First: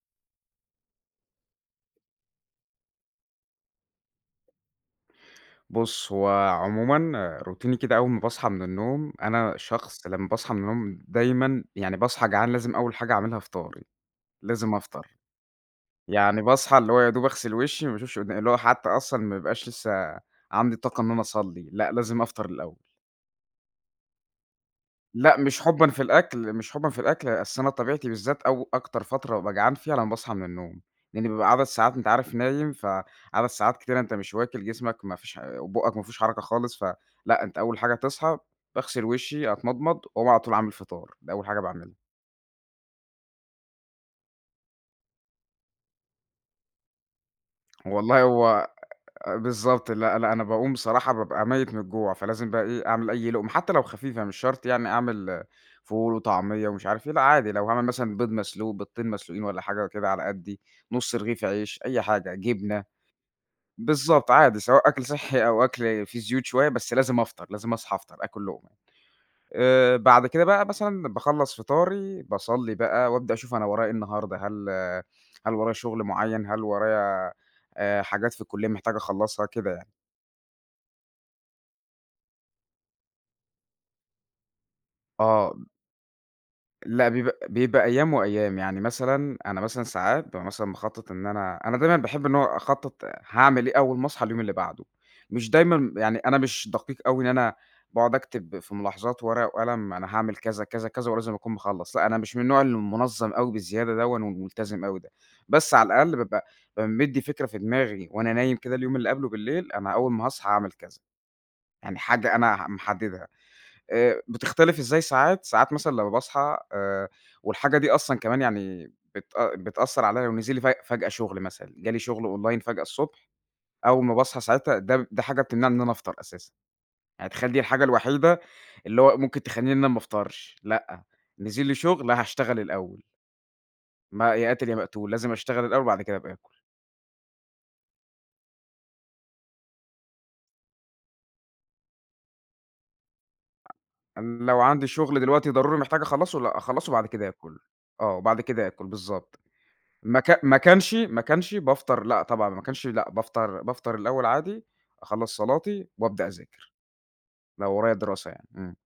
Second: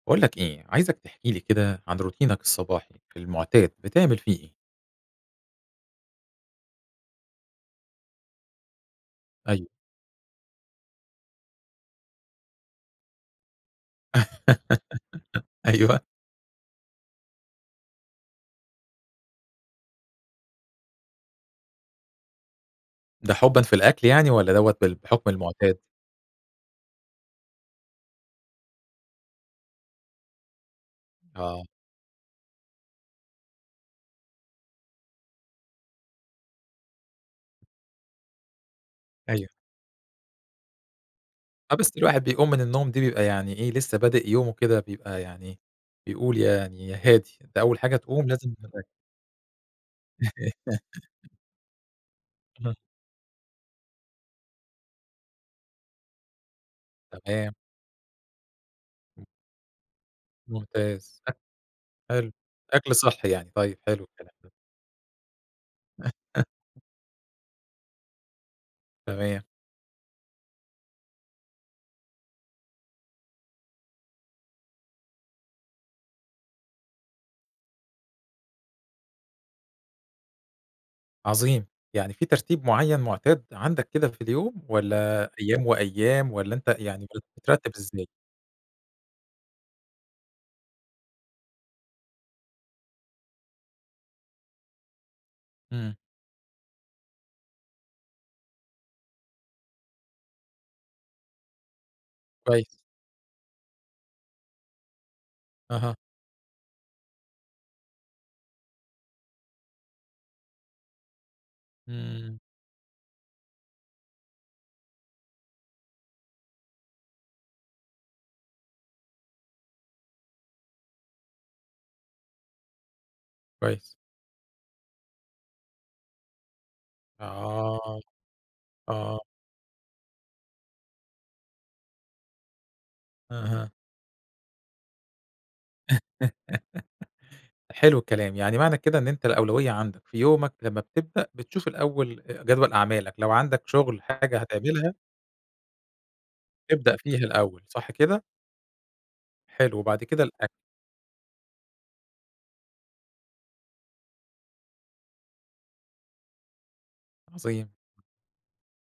باقول لك إيه، عايزك تحكي لي كده عن روتينك الصباحي، في المُعتاد بتعمل فيه إيه؟ بُص هو عمومًا روتيني كده أول ما باصحى من النوم، أنا أيوه. شخص لمّا باصحى من النوم دايمًا يعني باصحى جعان لازم أول حاجة أعملها فطاري، لازم أفطر، أيوه. يعني باصحي اللي هو يا دوب أغسِل وشي ما باشوفش قدا اللي هو حتى أصلًا ما يبقاش لسه عندي طاقة إن أنا أصلِّي، لأ، لازم أفطر الأول. ده حُبًا في الأكل يعني، والّا دَوّة بال بحُكم لأ، مش المعتاد؟ حُبًا في الأكل، مش حُبًا في الأكل، أصل أنا طبيعتي بالذات أو أكتر فترة بابقى جعان فيها لمّا باصحى من النوم، لإني بابقى آه. عدد ساعات أنت عارف نايم ف عدد ساعات كتيرة أنت مش واكِل، جسمك ما فيش حا وبوقك ما فيهوش حركة خالص، ف لأ، أنت أول حاجة تصحى، باغسل أيوه. وشِّي، أتمضمض، وأقوم علي طول عامل فِطار، ده أول حاجة آه، باعملها. بس الواحد بيقوم من النوم دي بيبقى يعني إيه، لسه بادئ يومه كده بيبقى يعني بيقول يعني يا هادي، أنت أول حاجة والله تقوم لازم هو [unintelligible] بالضبط لأ، لأ، أنا باقوم بصراحة بابقى ميِّت من الجوع، فلازم بقي أها. إيه أعمل أي لُقمة، حتى لو خفيفة مش شرط يعني أعمل فول وطعمية ومش عارف إيه، لأ، عادي تمام. لو هاعمل مثلًا بيض مسلوق بضتين امم. مسلوقين والّا حاجة وكده على قدّي، نُص ممتاز [unintelligible] رغيف عيش، أي حلو، حاجة، جبنة، أكل صحّي يعني، طيب حلو الكلام بالضبط، ده. عادي سواء أكل صحّي أو أكل في زيوت شوية، بس لازم أفطر، لازم أصحى أفطر آكُل لُقمة، تمام. آآ بعد كده بقى مثلًا باخلص فطاري، باصلي بقى وأبدأ أشوف أنا ورايا إيه النهارده هل هل ورايا شُغل مُعيّن، هل ورايا آآ حاجات في الكُلِّية محتاج أخلّصها، كده يعني. عظيم، يعني في ترتيب مُعيّن مُعتاد عندك كده في اليوم، والّا آه، أيام ب وأيام، والّا أنت يعني لأ، بت بيبقى بترتِّب بيبقى إزَّاي؟ أيام وأيام، يعني مثلًا أنا مثلًا ساعات بابقى مثلًا مخطَّط إن أنا أنا دايمًا باحب إن هو أخطَّط هاعمل إيه أول ما أصحى اليوم اللي بعدُه، مش دايمًا إمم. ب يعني أنا مش دقيق أوي إن أنا باقعُد أكتب في ملاحظات ورقة وقلم، أنا هاعمل كذا، كذا، كذا، ولازم أكون مخلّص، لأ، أنا مش من النوع كويس. المُنظّم أوي بزيادة دَوّن وملتزم أوي ده، بس على أها. الأقل بابقى بابقى مدّي فكرة في دماغي وأنا نايم كده اليوم اللي قبله بالليل، أنا أول ما هاصحي هاعمل كذا، يعني حاجة إمم. أنا ح محددها، آآ بتختلف إزاي ساعات، ساعات مثلًا لمّا باصحى آآ والحاجة دي أصلًا كمان يعني بتأ بتأثّر عليّا، ونزل لي فج فجأة شُغل مثلًا، جه لي شُغّل أونلاين فجأة الصُّبح، كويس. أول ما باصحى ساعتها ده ب ده حاجة بتمنعي إن أنا أفطر أساسًا، يعني تخيّل دي الحاجة آه، الوحيدة اللي هو آه. ممكن تخلّيني إن أنا ما أفطرش، لأ، نزِل لي شُغل هاشتغل الأول. أها. ما يا قاتل يا ما مقتول، لازم أشتغل الأول، وبعد كده أبقى آكُل. حلو الكلام، يعني معنى كده إن أنت الأولوية عندك في يومك لمّا بتبدأ، بتشوف الأول آآ جدول أعمالك، لو عندك شُغل حاجة أنا لو عندي هتعملها شُغل دلوقتي ضروري محتاج أخلّصُه لأ، أخلّصُه تبدأ وبعد فيها كده آكُل، الأول، صح آه، كده؟ وبعد كده آكُل بالضبط، حلو وبعد ما كده كا الأك ما كانش ما كانش بافطر لأ، طبعًا لو ما كانش لأ، بافطر بافطر الأول عادي، أخلّص صلاتي وأبدأ أذاكر، عظيم. لو ورايا دراسة يعني. إمم.